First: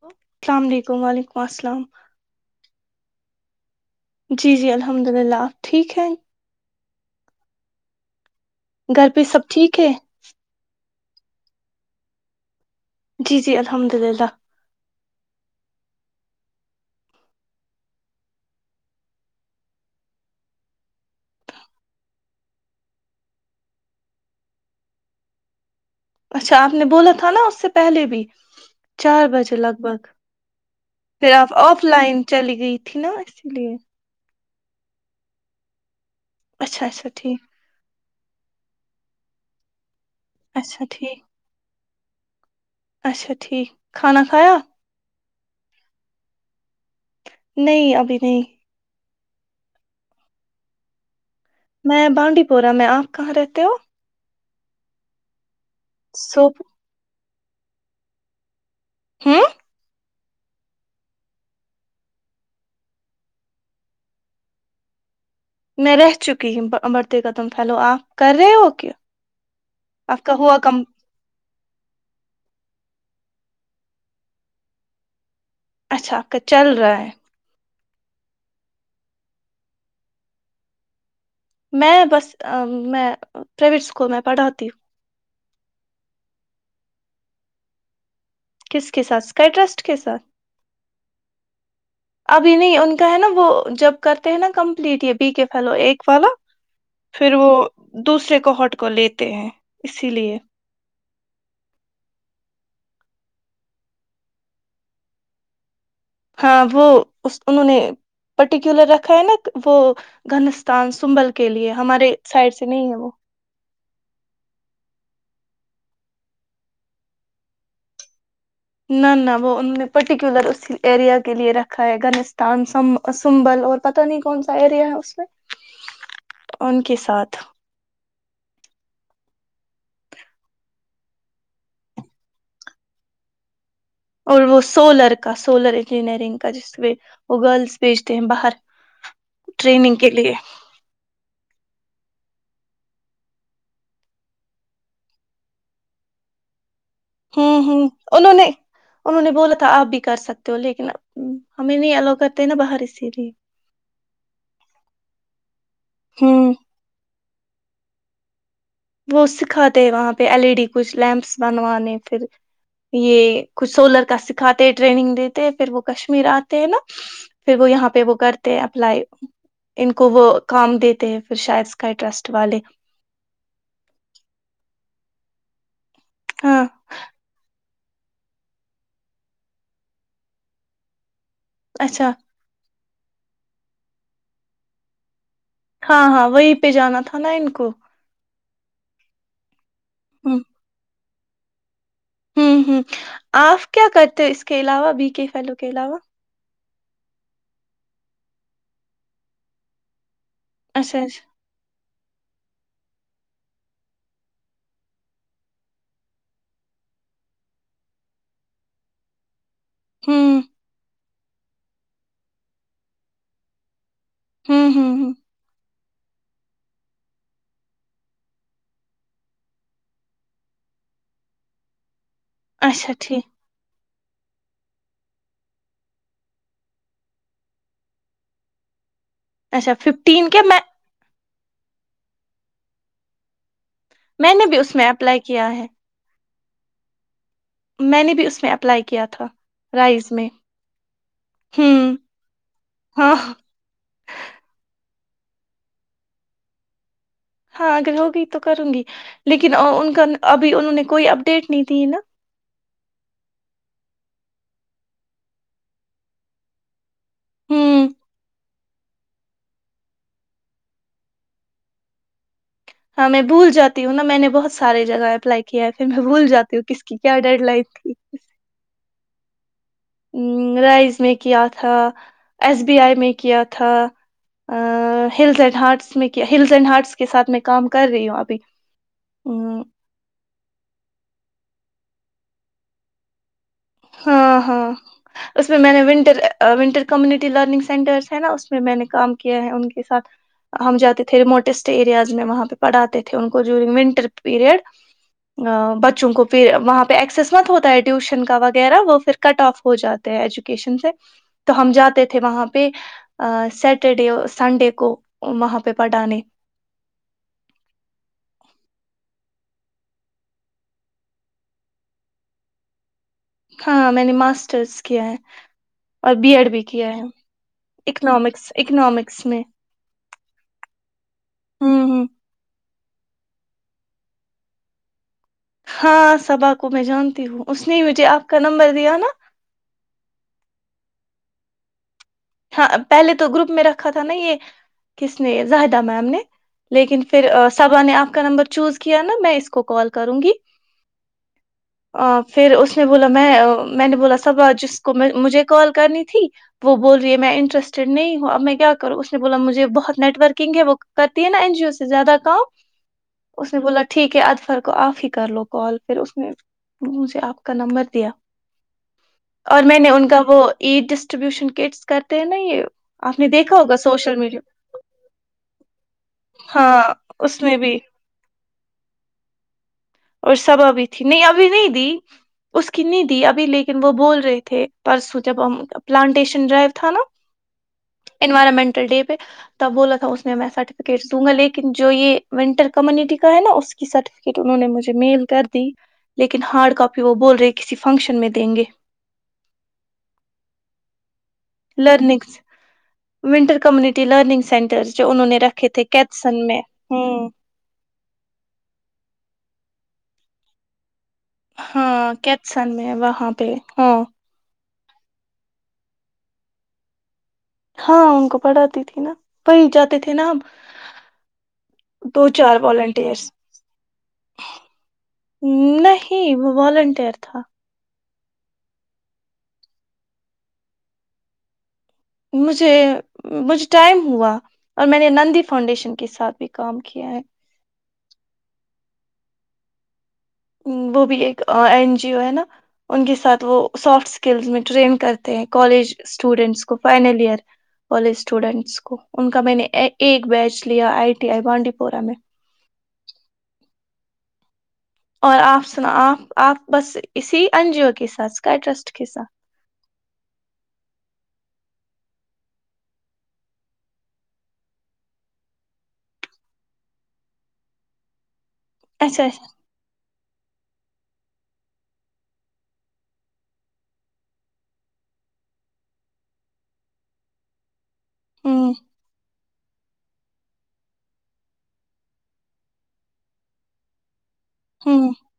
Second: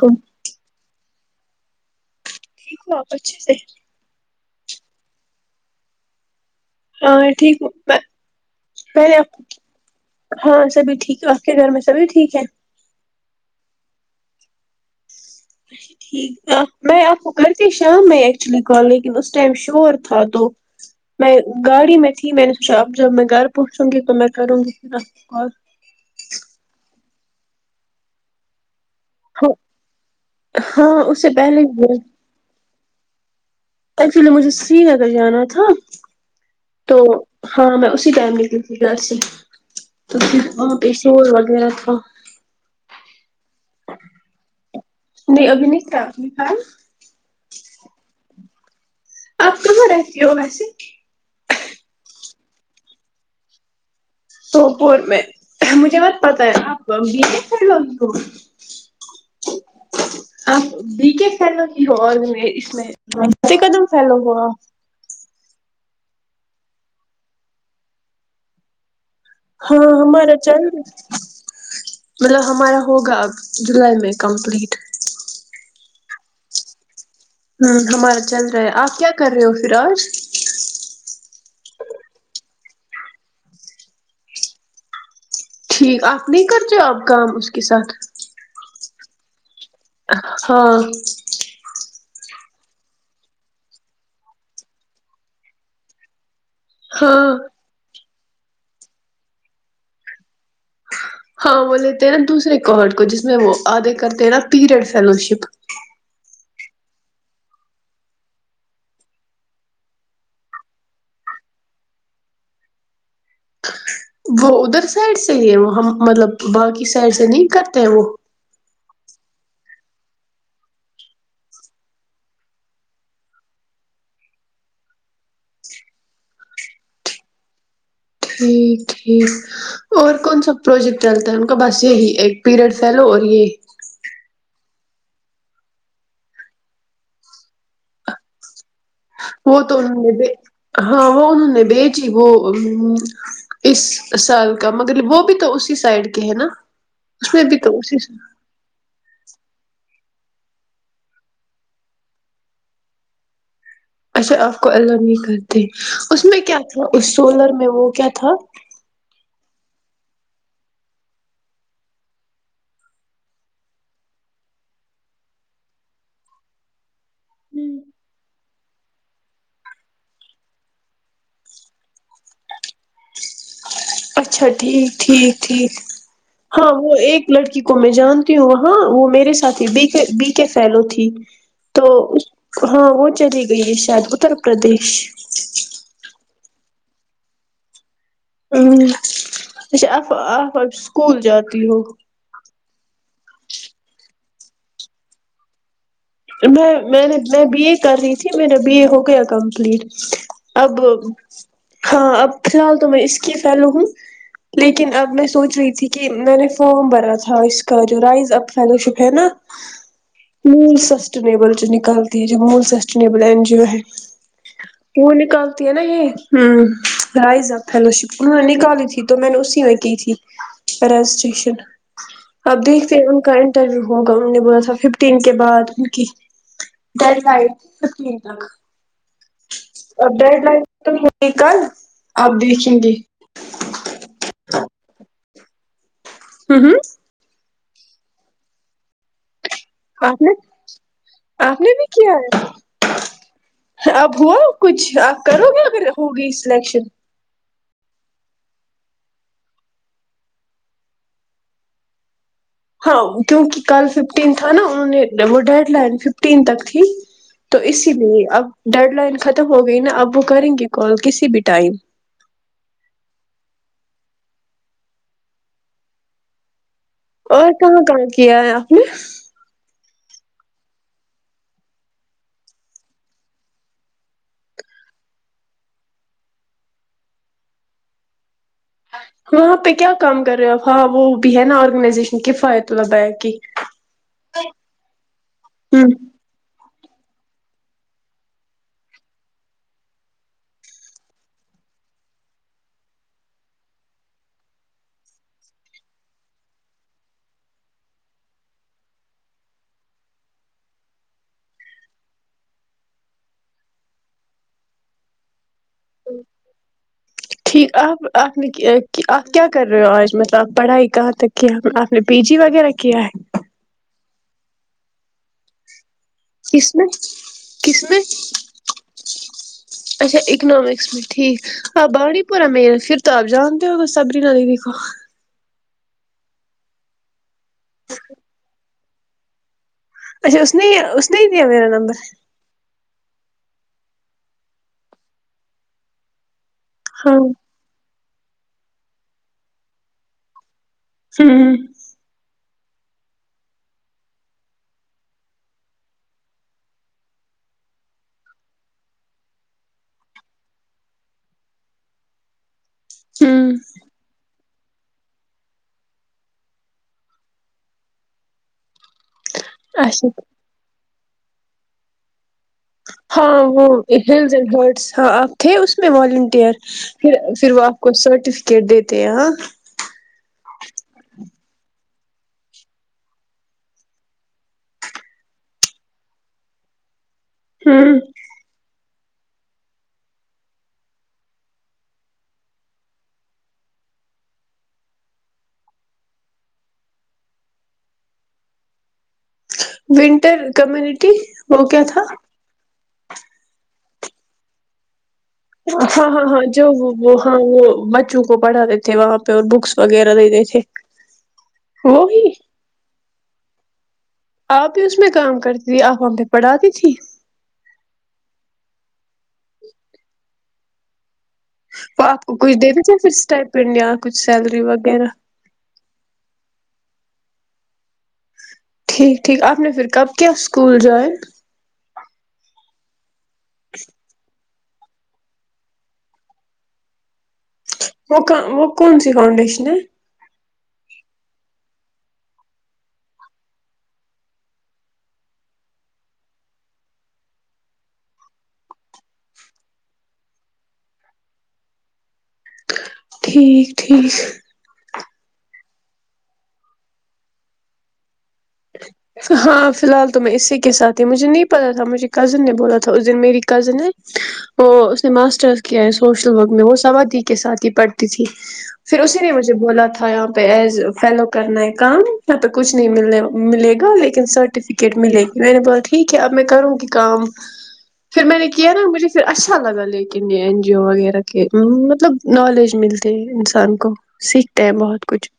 کو السلام علیکم وعلیکم وسلام [unintelligible] آپچ سے [unintelligible] جی جی الحمد للہ آپ ٹھیک ہیں ہ ٹھیک میں گھر پہلے پہ آپ سب ٹھیک ہے ہاں سبھی ٹھیک [unintelligible] تو آپ کے گھر میں سبھی ٹھیک ہے [unintelligible] جی جی الحمد للہ ٹھیک میں آپ کو کرتی شام میں ایکچولی کال لیکن اسس ٹائم شور تھا تو میں گاڑی میں تھی میں نے سوچا اب جب میں گھر پہنچوں گی تو میں کروں گی پھر آپ کو کال [unintelligible] اچھا آپ نے بولا تھا نا اس سے پہلے بھی چار ہاں بجے لگ بھگ ہاں اس سے پھر آپ پہلے آف لائن چلی گئی تھی نا اسی لیے جی اگر جانا تھا [unintelligible] اچھا تو اچھا ٹھیک ہاں میں اس [unintelligible] ک ٹائم نکل ت گا سے [unintelligible] وہ اچھا پ ٹھیک شور وغیرہ تو [unintelligible] اچھا ٹھیک کھانا کھایا [unintelligible] نہیںی ابنییشا آنی کان نہیں ابھی نہیں [unintelligible] آپ کہاں رہتی ہو ویسے [unintelligible] میں بانڈی پورہ میں آپ کہاں رہتے ہو [unintelligible] سوپور میں [unintelligible] مجھے بت پتہ سوپ ہے آپ ا بھی ہیں [unintelligible] س ل تو [unintelligible] ہ [unintelligible] آپ بی کے پھیلو ہی ہو اور اس میں سے قدم پھیلو ہو آ [unintelligible] میں رہ چکی ہ بڑھتے قدم پھیلو آپ کر رہے ہو کیا [unintelligible] ہاں آپ کا ہمارا ہوا چل کم مطلب ہمارا ہوگا اب جولائی میں کمپلیٹ اچھا آپ کا چل رہا ہے ہ ہمارا چل رہا ہے آپ کیا کر رہے ہو پھر آج میں بس میں پرائیویٹ اسکول میں پڑھاتی ہوں ٹھیک آپ نہیں کرتے آپ کام اس کے ساتھ کس کسات اس کا ایڈریس ہاں ابھی نہیں ان کا ہے نا وہ جب کرتے ہیں نا کمپلیٹ یہ بی کے فلو ایک والا ہاں پھر وہ دوسرے کوہٹ کو لیتے ہیں اسی لیے ہاں وہ لیتے ہیں نا دوسرے کوڈ کو جس میں وہ آگے کرتے ہیں نا پیریڈ فیلو شپ ہاں وہ انہوں نے پرٹیکولر رکھا ہے نا وہ گنستان سنبل کے لیے ہمارے سائڈ سے نہیں ہے وہ وہ ادھر سائڈ سے ہی ہے وہ ہم مطلب باقی سائڈ سے نہیں کرتے ہیں وہ نہ نہ وہ انہوں نے پرٹیکولر اس ایریا کے لیے رکھا ہے گنستان سنبل اور پت نہیں کون سا ایریا ہے اس میں ان کے ساتھ [inaudible] [unintelligible] ٹھیک ٹھیک اور کون سا پروجیکٹ چلتا ہے ان کا بس یہی ایک پیریڈ پھیلو اور یہ اور وہ سولر کا سولر انجینئرنگ کا جس پ وہ گرلس بھیجتے ہیں باہر [unintelligible] وہ تو ٹریننگ کے انہوں نے لیے ہاں وہ انہوں نے بیچ [unintelligible] جی وہ اس سال کا م وہ بھی تو اسی سائڈ کے ہے نا [unintelligible] بھی ہوں تو ہوں اسی انہوں نے انہوں نے بولا تھا آپ بھی [unintelligible] کر سکتے ہو لیکن ا ہمیں نہیں الا کرتے نا باہر اسی لیے [unintelligible] اچھا آپ کو اللہ نہیں کرتے اس میں ہوں کیا تھا اس [unintelligible] سولر میں وہ کیا تھا [unintelligible] وہ سکھاتے وہاں پہ ایل ای ڈی کچھ لمپس بنوانے پھر یہ کچھ سولر کا سکھاتے ٹریننگ دیتے پھر وہ کشمیر آتے ہیں نا پھر وہ یہاں پہ وہ کرتے ہیں اپلائی ان کو وہ کام دیتے ہیں پھر شاید اسکائی ٹرسٹ والے [unintelligible] اچھا ٹھیک ٹھیک ٹھیک [unintelligible] ہاں وہ ایک لڑکی [unintelligible] کو میں جانتی ہوں وہاں وہ میرے ساتھی بی بی کے فھیلو تھی [unintelligible] تو اچھا [inaudible] ہاں وہ چلی گئی ہے شاید اتر پردیش [unintelligible] ہاں ہاں وہیں پہ جانا تھا نا ان کو [unintelligible] ہوں [inaudible] س آ ہ آ و [inaudible] بھول جاتی ہو [unintelligible] ہ ہ آپ کیا کرتے اس کے علاوہ بی کے فلو کے علاوہ [unintelligible] میں میں نے میں بی اے کر رہی تھی میرا بی اے ہو گیا کمپلیٹ [unintelligible] اب اچھا اچھا [inaudible] ہاں اب فی الحال تو میں اس کی فیلو ہوں لیکن اب میں سوچ رہی تھی کہ میں نے فارم بھرا تھا اس کا جو رائز اب فیلو شپ ہے نا ہوں [unintelligible] مول سس [unintelligible] س نکالتی ہے جو مول سسٹبل ا جیو ہے ہوں ہوں وہ ہوں نکلتی نا یہ ہ رائزہ فلو شپ انہوں نے نکالی تھی تو میں نے اسی میں کی تھی رجسٹریشن ابھی اچھا ف ہم ٹھیک کنٹر رہ ہو نے ب س ففٹین کے بعد ڈر لائ ت اچھا ا ففٹین ڈیڈ کے میں لائن تو ہوئی کل آپ دیکھیں گے میں نے بھی اس میں اپلائی کیا کیا ہے ہاں ہاں میں نے بھی اس میں اپلائی کیا تھا رائز آپ میں نے آپ نے بھی ہوں کیا ہاں ہے اب ہوا کچھ آپ کرو گے اگرگر ہوگی سلیکشن ہاں اگر ہوگی تو کروں گی لیکن ان کا ابھی انہوں نے کوئی اپڈیٹ نہیں دی ہے نا ہاں کیونکہ کل ففٹین تھا نا انہوں نے وہ ڈیڈ لائن ففٹین تک تھی تو ہوں اسی لیے اب ڈیڈ لائن ختم ہو گئی نا اب وہ کریں گے کال کسی بھی ٹائم ہاں میں بھول جاتی ہوں ن نہ میں نے بہت سار جگہ اپلائی کیا ہے پھر میں بھول جاتی ہوں کس کی کیا ڈیڈ اور لائن کہاں تھی کہاں کیا ہے آپ نے رائز میں کیا تھا ایس بی آئی میں کیا تھا ہلز اینڈ ہارٹس میں کیا ہلز اینڈ ہارٹس کے ساتھ میں کام کر رہی ہوں ابھی وہاں ہم، پہ کیا کام کر رہے ہوپ ہاں وہ بھی ہے نا اوررگنائزیشن کے کی فائدتہ لبایا کہ ہاں ہاں اس میں میں نے ہوں ونٹر ونٹر کون لرننگ سینٹر ہے نا اس میں میں نے کام کیا ہے ان کے ساتھ ہم جاتے تھے ریموٹٹ ایریاز میں وہاں پہ پڑھاتے تھے ان کو جونگ ونٹر پیریڈ بچوں کواں پہ ایکسس مت ہوتا ہے ٹیوشن کا و وہ پھر کٹ آف ہو جاتے ہیں ایجوکیشن سے تو ہم جاتے تھے وہاں پہ سٹرڈے سنڈے کو وہاں پہ پڑھانے ٹھیک آپ آپ نے کہ آپ کیا کر رہے ہو آج مطلب آپ پڑھائی کہاں تک کیا آپ نے پی جی وغیرہ کیا ہے ہاں میں نے ماسٹرس کیا ہے اور بی ایڈ بھی کس میں کیا ہے کس میں اکنامکس اکنامکس میں اچھا اکنامکس میں ٹھیک ہوں آ ہوں بانڑی پورہ میر پھر تو آپ جانتے ہو گ سبری ن ہی دیکھو ہاں صبا کو میں جانتی ہوں اس نے مجھے آپ کا نمبر دیا نا اچھا اس نے اس نے دیا میرا نمبر ہاں پہلے تو گروپ میں رکھا تھا نا یہ کس نے زاہدہ میم نے لیکن ہاں پھر ہوں سبا نے آپ کا نمبر چوز کیا نا میں اس کو کال کروں گی ہوں آ، پھر اس نے بولا میں میں نے بولا صب جس کو مجھے کال کرنی تھی وہ بول میں انٹرسٹڈ نہیں ہوں اب میں کیا کروں اس نے بولا مجھے بہت نیٹ ورکنگ ہے وہ کرتی ہے نا این جی او سے زیادہ کام ہوں اس نے بولا ٹھیک ہے ادفر کو آپ ہی کر لو کال پھر اس نے مجھے آپ کا نمبر دیا اور میں نے ان اچھا کا وہ عید اسٹربیش کرٹس کرتے ہیں یہ آپ نے ہاں دیکھا وہ ہوگا سوشل ہلز میڈیا اینڈ ہرڈس ہاں آپ تھے اس میں والنٹیئر ہاں پ اس پھر میں وہ بھی آپ کو سرٹیفکیٹ دیتے ہیں ہاں اور سب ابھی تھی نہیں اب نہیں دی اس کی نہیں دی ابھی لیکن وہ بول رہے تھے پرسوں جب پلانٹیشن ڈرائیو تھا نا ہوں انوائرمنٹل ڈے ت بولا تھا اس میں سرٹیفکیٹ دوں گا لیکن جو یہ ونٹر کمیونٹی کا ہے نا اس کی سرٹیفکیٹ انہوں نے مجھے میل کر دی لیکن ہارڈ کاپی وہ بول رہے کسی فنکشن میں دیں گے winter community learns winter community ٹی لرنگ سینٹرس ہاں ہاں ہاں جو وہ ہوں ہاں وہ بچوں کو پڑھاتے تھے وہاں پہ اور بکس وغیرہ دتے تھے ہاں وہی کیتسن میں وہاں پہ ہاں آپ بھی اس میں کام کرتی تھی آپ آ پہ پڑھاتی تھی ہاں ان کو پڑھاتی تھی نا پہچ جاتے تھے نا اب وہ آپ کو کچھ دے دیتےے پھر اسٹائپن یا کچھ سیلری وغیرہ نہیں وہ والنٹیئر تھا ٹھیک ٹھیک آپ نے پھر کب کیا اسکول جائےیں مجھے مجھے ٹائم ہوا اور میں نے نندی فاؤنڈیشن کے ساتھ بھی کام کیا ہے وہ وہ کون سی فاؤنڈیشن ہے وہ بھی ایک این جی او ہے نا ان کے ساتھ وہ سافٹ اسکلس میں ٹرین کرتے ہیں کالج اسٹوڈینٹس کو فائنل ایئر کالج اسٹوڈینٹس کو ان کا میں نے ایک بیچ لیا آئی ٹی آئی بانڈی پورہ میں جی اور آپ سنا آپ آپ بس اسی انجیو کے ساتھ اسکائی ٹرسٹ کے ساتھ ہاں فی الحال تو میں اسی کے ساتھ ہی مجھے نہیں پتا تھا مجھے کزن نے بولا تھا اس دن میری کزن ہے وہ اس نے ماسٹرس کیا ہے سوشل ورک میں وہ سوادی کے ساتھ ہی پڑھتی تھی پھر اسی اچھا نے اچھا مجھے بولا تھا پ ایز فیلو کرنا ہے کام یہاں پہ کچھ نہیں ملنے وال ملے گا لیکن سرٹیفکیٹ ملے گی میں نے بولا ٹھیک ہے اب میں کروں گی کام پھر میں نے کیا ہوں نا مھے پھر اچھا اچھا لگا لیکن یہ این جی او وغیرہ کے مطلب نالج ملتے انسان کو سیکھ بہت ہوں کچھ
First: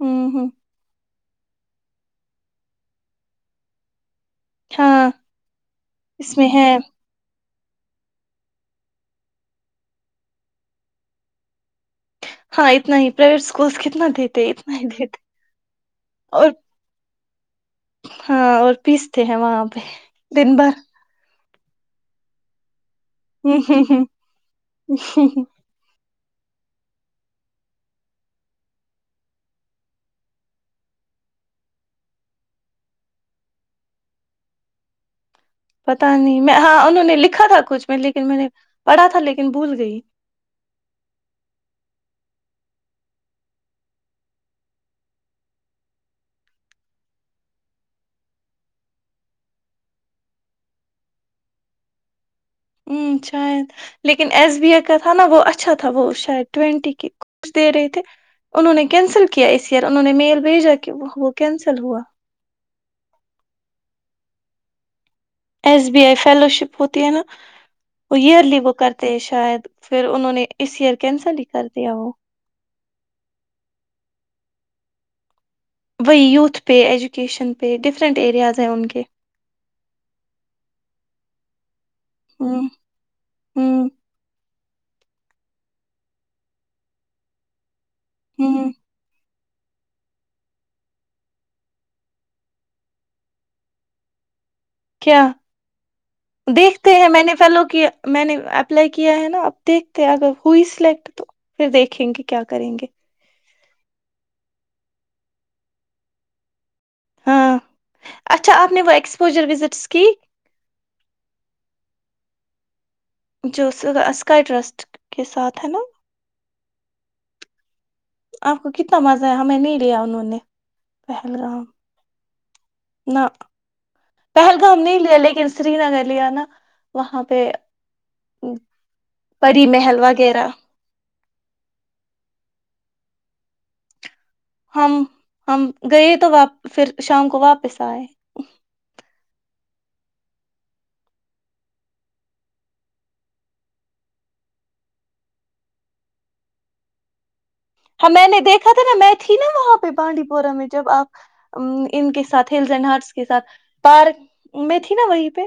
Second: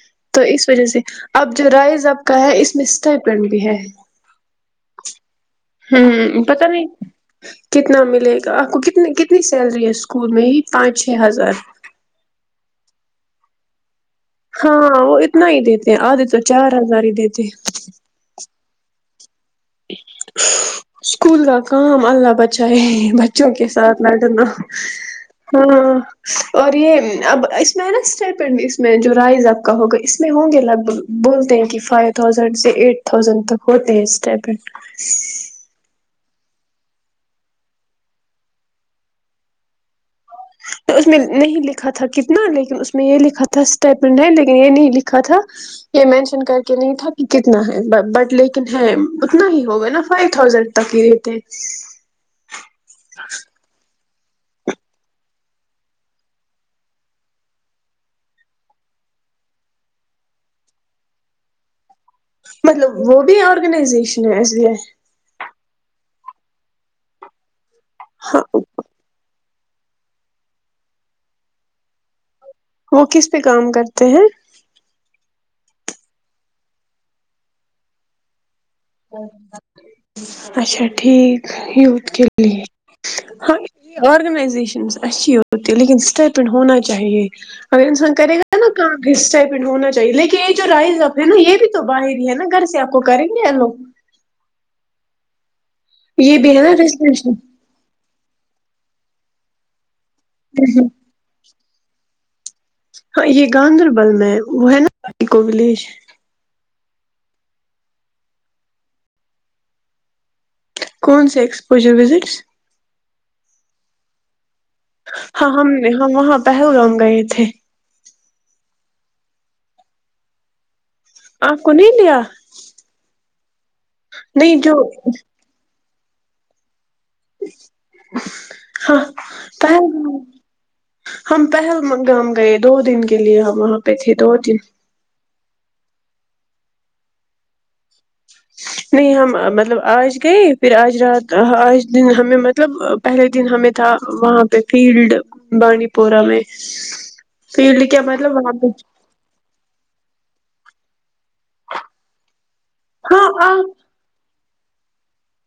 ہوں تو ہوں اس وجہ سے اب جو رائز اب کا ہے اس میں اسٹائیپن بھی ہے ہاں اس ہوں میں پتا ہے نہیں کتنا ملے گا آپ کو کتنی کتنی سیلری ہے اسکول میں یہ پانچ چھ ہزار ہاں اتنا ہی پرائیویٹ اسکولس کت ہاں وہ اتنا ہی دیتے آدھے تو اور چار ہزار ہی دیتے ج ہاں اور پس ہیں وہاں پہ دن بھر کاام اللہ بچائے بچوں ہوں کے ہوں ساتھ لڑنا ہوں ہوں۔ ہاں اور یہ اب اس میں ہے نا اسٹیپینڈ اس میں جو رائز آپ کا ہوگا اس میں ہوں گے لگ بھگ بولتے ہیں کہ فائیو تھازینڈ سے ایٹ تھازینڈ تک ہوتے ہیں اسٹیپینڈ [inaudible] پتا نہیں میں ہاں انہوں نے لکھا تھا کچھ میں لیکن میں نے پڑھا تھا لیکن بھول گئی تو اس میں نہیں لکھا تھا کتنا لیکن اس میں یہ لکھا تھا اسٹیٹمنٹ ہے لیکن یہ نہیں لکھا تھا یہ مینشن کر کے نہیں تھا کہ کتنا ہے بٹ لیکن ہے اتنا ہی ہوگا نا فائیو تھازینڈ تک ہی رہتے ہوں شاید لیکن ایس بی آئی کا تھا نا وہ اچھا تھا وہ شاید ٹوینٹی کے کچھ دے رہے تھے انہوں نے کینسل کیا اس ایئر انہوں نے میل بھیجا کہ وہ کینسل ہوا مطلب وہ بھی آرگنائزیشن ہے S B I S B I fellowship ہوتی ہے نا وہ ہاں ایئرلی وہ کرتے ہیں شاید پھر انہوں نے اس ایئر کینسل ہی کر دیا وہ وہ کس پہ کام کرتے ہیں وہ وت پے ایجوکیشن پ ڈفرنٹ ایرییاز اچھا ٹھیک ہی لی ہوں ہاں ہوں آگنزیشن اچ ہو لیکن ست پ ہونا چاہیے ا سکاری ہوں ہونا چاہیے لیکن یہ جو رائز ہے نا یہ بھی تو باہر ہی ہے نا گھر سے آپ کو کریں گے لوگ کیا یہ بھی ہے نا دیکھتے ہیں میں نے ریزیشن پہلو کہ میں نے اپلائی کیا ہے نا اب ت اگر ہوئی سلیکٹ تو پھر دیکھیں گے کیا کریں گے ہاں یہ گاندربل میں وہ ہے نایک ولیج ہاں اچھا آپ نے وہ ایکسپوجر وزٹس کی کون سے ایکسپوجر وزٹس جوس اس کاٹ رس ہاں ہم نے ہم وہاں پہ گگا ہے یہ تھے آپ کو کتنا مزہ ہے ہمیں نہیں لیا انہوں نے آپ پہلگام کو نہیں لیا نہ پہلگام نہیں لیا لیکن سری نگر لیا نا وہاں پہ ہاں پری محل پہلگام وغیرہ ہم پہل گام گئے دو دن کے لیے ہم وہاں پہ تھے دو تن ہم ہم گئے تواپ پھر شام کو واپس آئے نہیں ہم مطلب آج گئے پھر آج رات آج دن ہمیں مطلب پہلے دن ہمیں تھا وہاں پہ فیلڈ بانڈی پورہ میں فیلڈ کیا ہاں میں مطلب نے وہاں پہ دیکھا تھا نا میں تھی نا وہاں پہ بانڈی پورا میں جب آپ ان کے ساتھ ہلس اینڈ ہرٹس ہاں کے ساتھ آپ پارک [unintelligible] میں تھی نا وہیں پہ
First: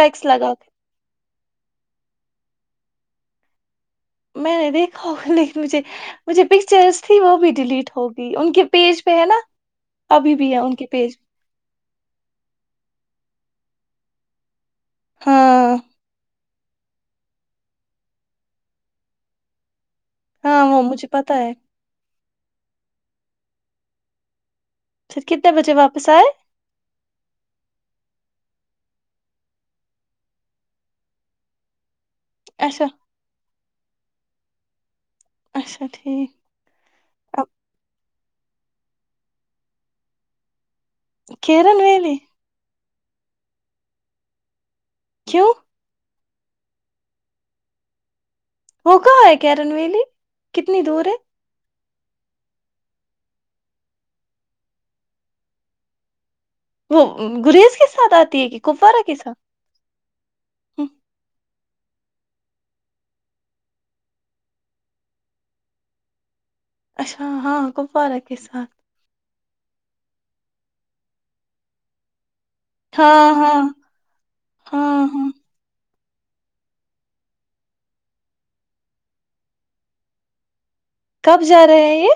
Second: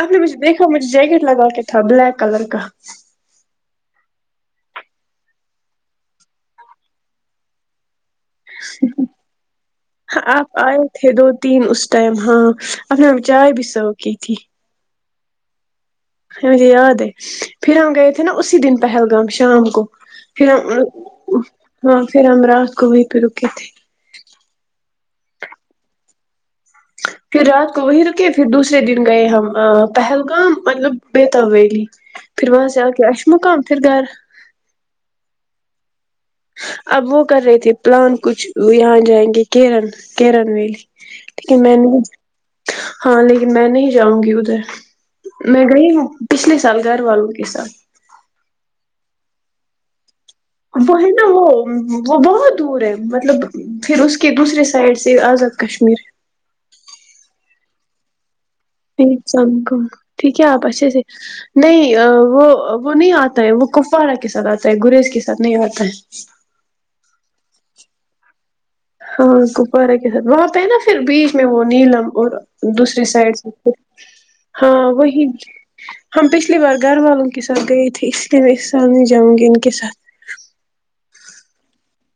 آپ نے مجھے لگا دیکھا کے مجھے جیکٹ لگا کے تھا بلیک کلر کا میں نے دیکھا ہوگا لیکن مجھے مجھے پکچرس تھی وہ بھی ڈیلیٹ ہوگی ان کے پیج پہ ہے نا ابھی بھی آپ ہے ان آئے کے تھے پیج دو تین اس ٹائم ہاں اپ نے چائے بھی [unintelligible] تووکی تھی [unintelligible] ہاں مجھے یاد ہے پھر ہم گئے تھے نا اسی دن پہلگام شام کو [unintelligible] پ ہاں وہ مجھے پتا ہے ہاں [unintelligible] پھر ہممراض کووئی پہ رکے تھی پھر کتنے بجے واپس آئے پھر رات کو وہیں رکے پھر دوسرے دن گئے ہم پہلگام مطلب بیتا ویلی [unintelligible] پھر وہاں سے اچھا ا آکے اس مقام پھر گھر اچھا ٹھیک [unintelligible] اب وہ کر رہے تھے پلان کچھ یہاں جائیں گے کیرن کیرن ویلی [unintelligible] میں کیرن نہیں ولی ہاں لیکن میں نہیں جاؤں گی ادھر کیوں میں گئی ہوں [unintelligible] پچھلے سال گھر والوں کے ساتھ [unintelligible] وہ کہ ہے کیرن ویلی [unintelligible] ب ہے نا وہ [unintelligible] وہ بہت دور ہے مطلب پھر اس کے دوسرے سائڈ سے آزاد کشمیر [unintelligible] وہ گریز کے ساتھ آتی ہے کہ کپوارہ کے ساتھ لام عیکم ٹھیک ہے آپ ہم، اچھے سے [inaudible] نہیں وہ وہ نہیں آتا ہے وہ کفواڑہ کے ساتھ آتا ہے گریز کے ساتھ نہیں آتا ہے اچھا ہاں کپوارہ کے ساتھ [inaudible] ہاں گپوارہ کے ساتھ وہاں پہ نا پھر بیچ میں وہ نیلم اور دوسری ہاں سائڈ ہاں سے ہاں وہی ہم پچھلی بار گھر والوں کے ساتھ گیے تھے اس لیے میں سان ج وک ان کے ساتھ کب جا رہے ہیں یہ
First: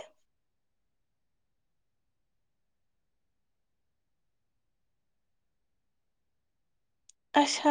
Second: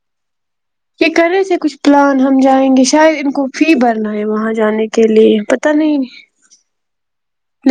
یہ کریں تھ کچھ پلان ہم جائیں گے شاید ان کو فی بھرنا ہے وہاں جانے کے لیے پت نہیں اچھا [inaudible]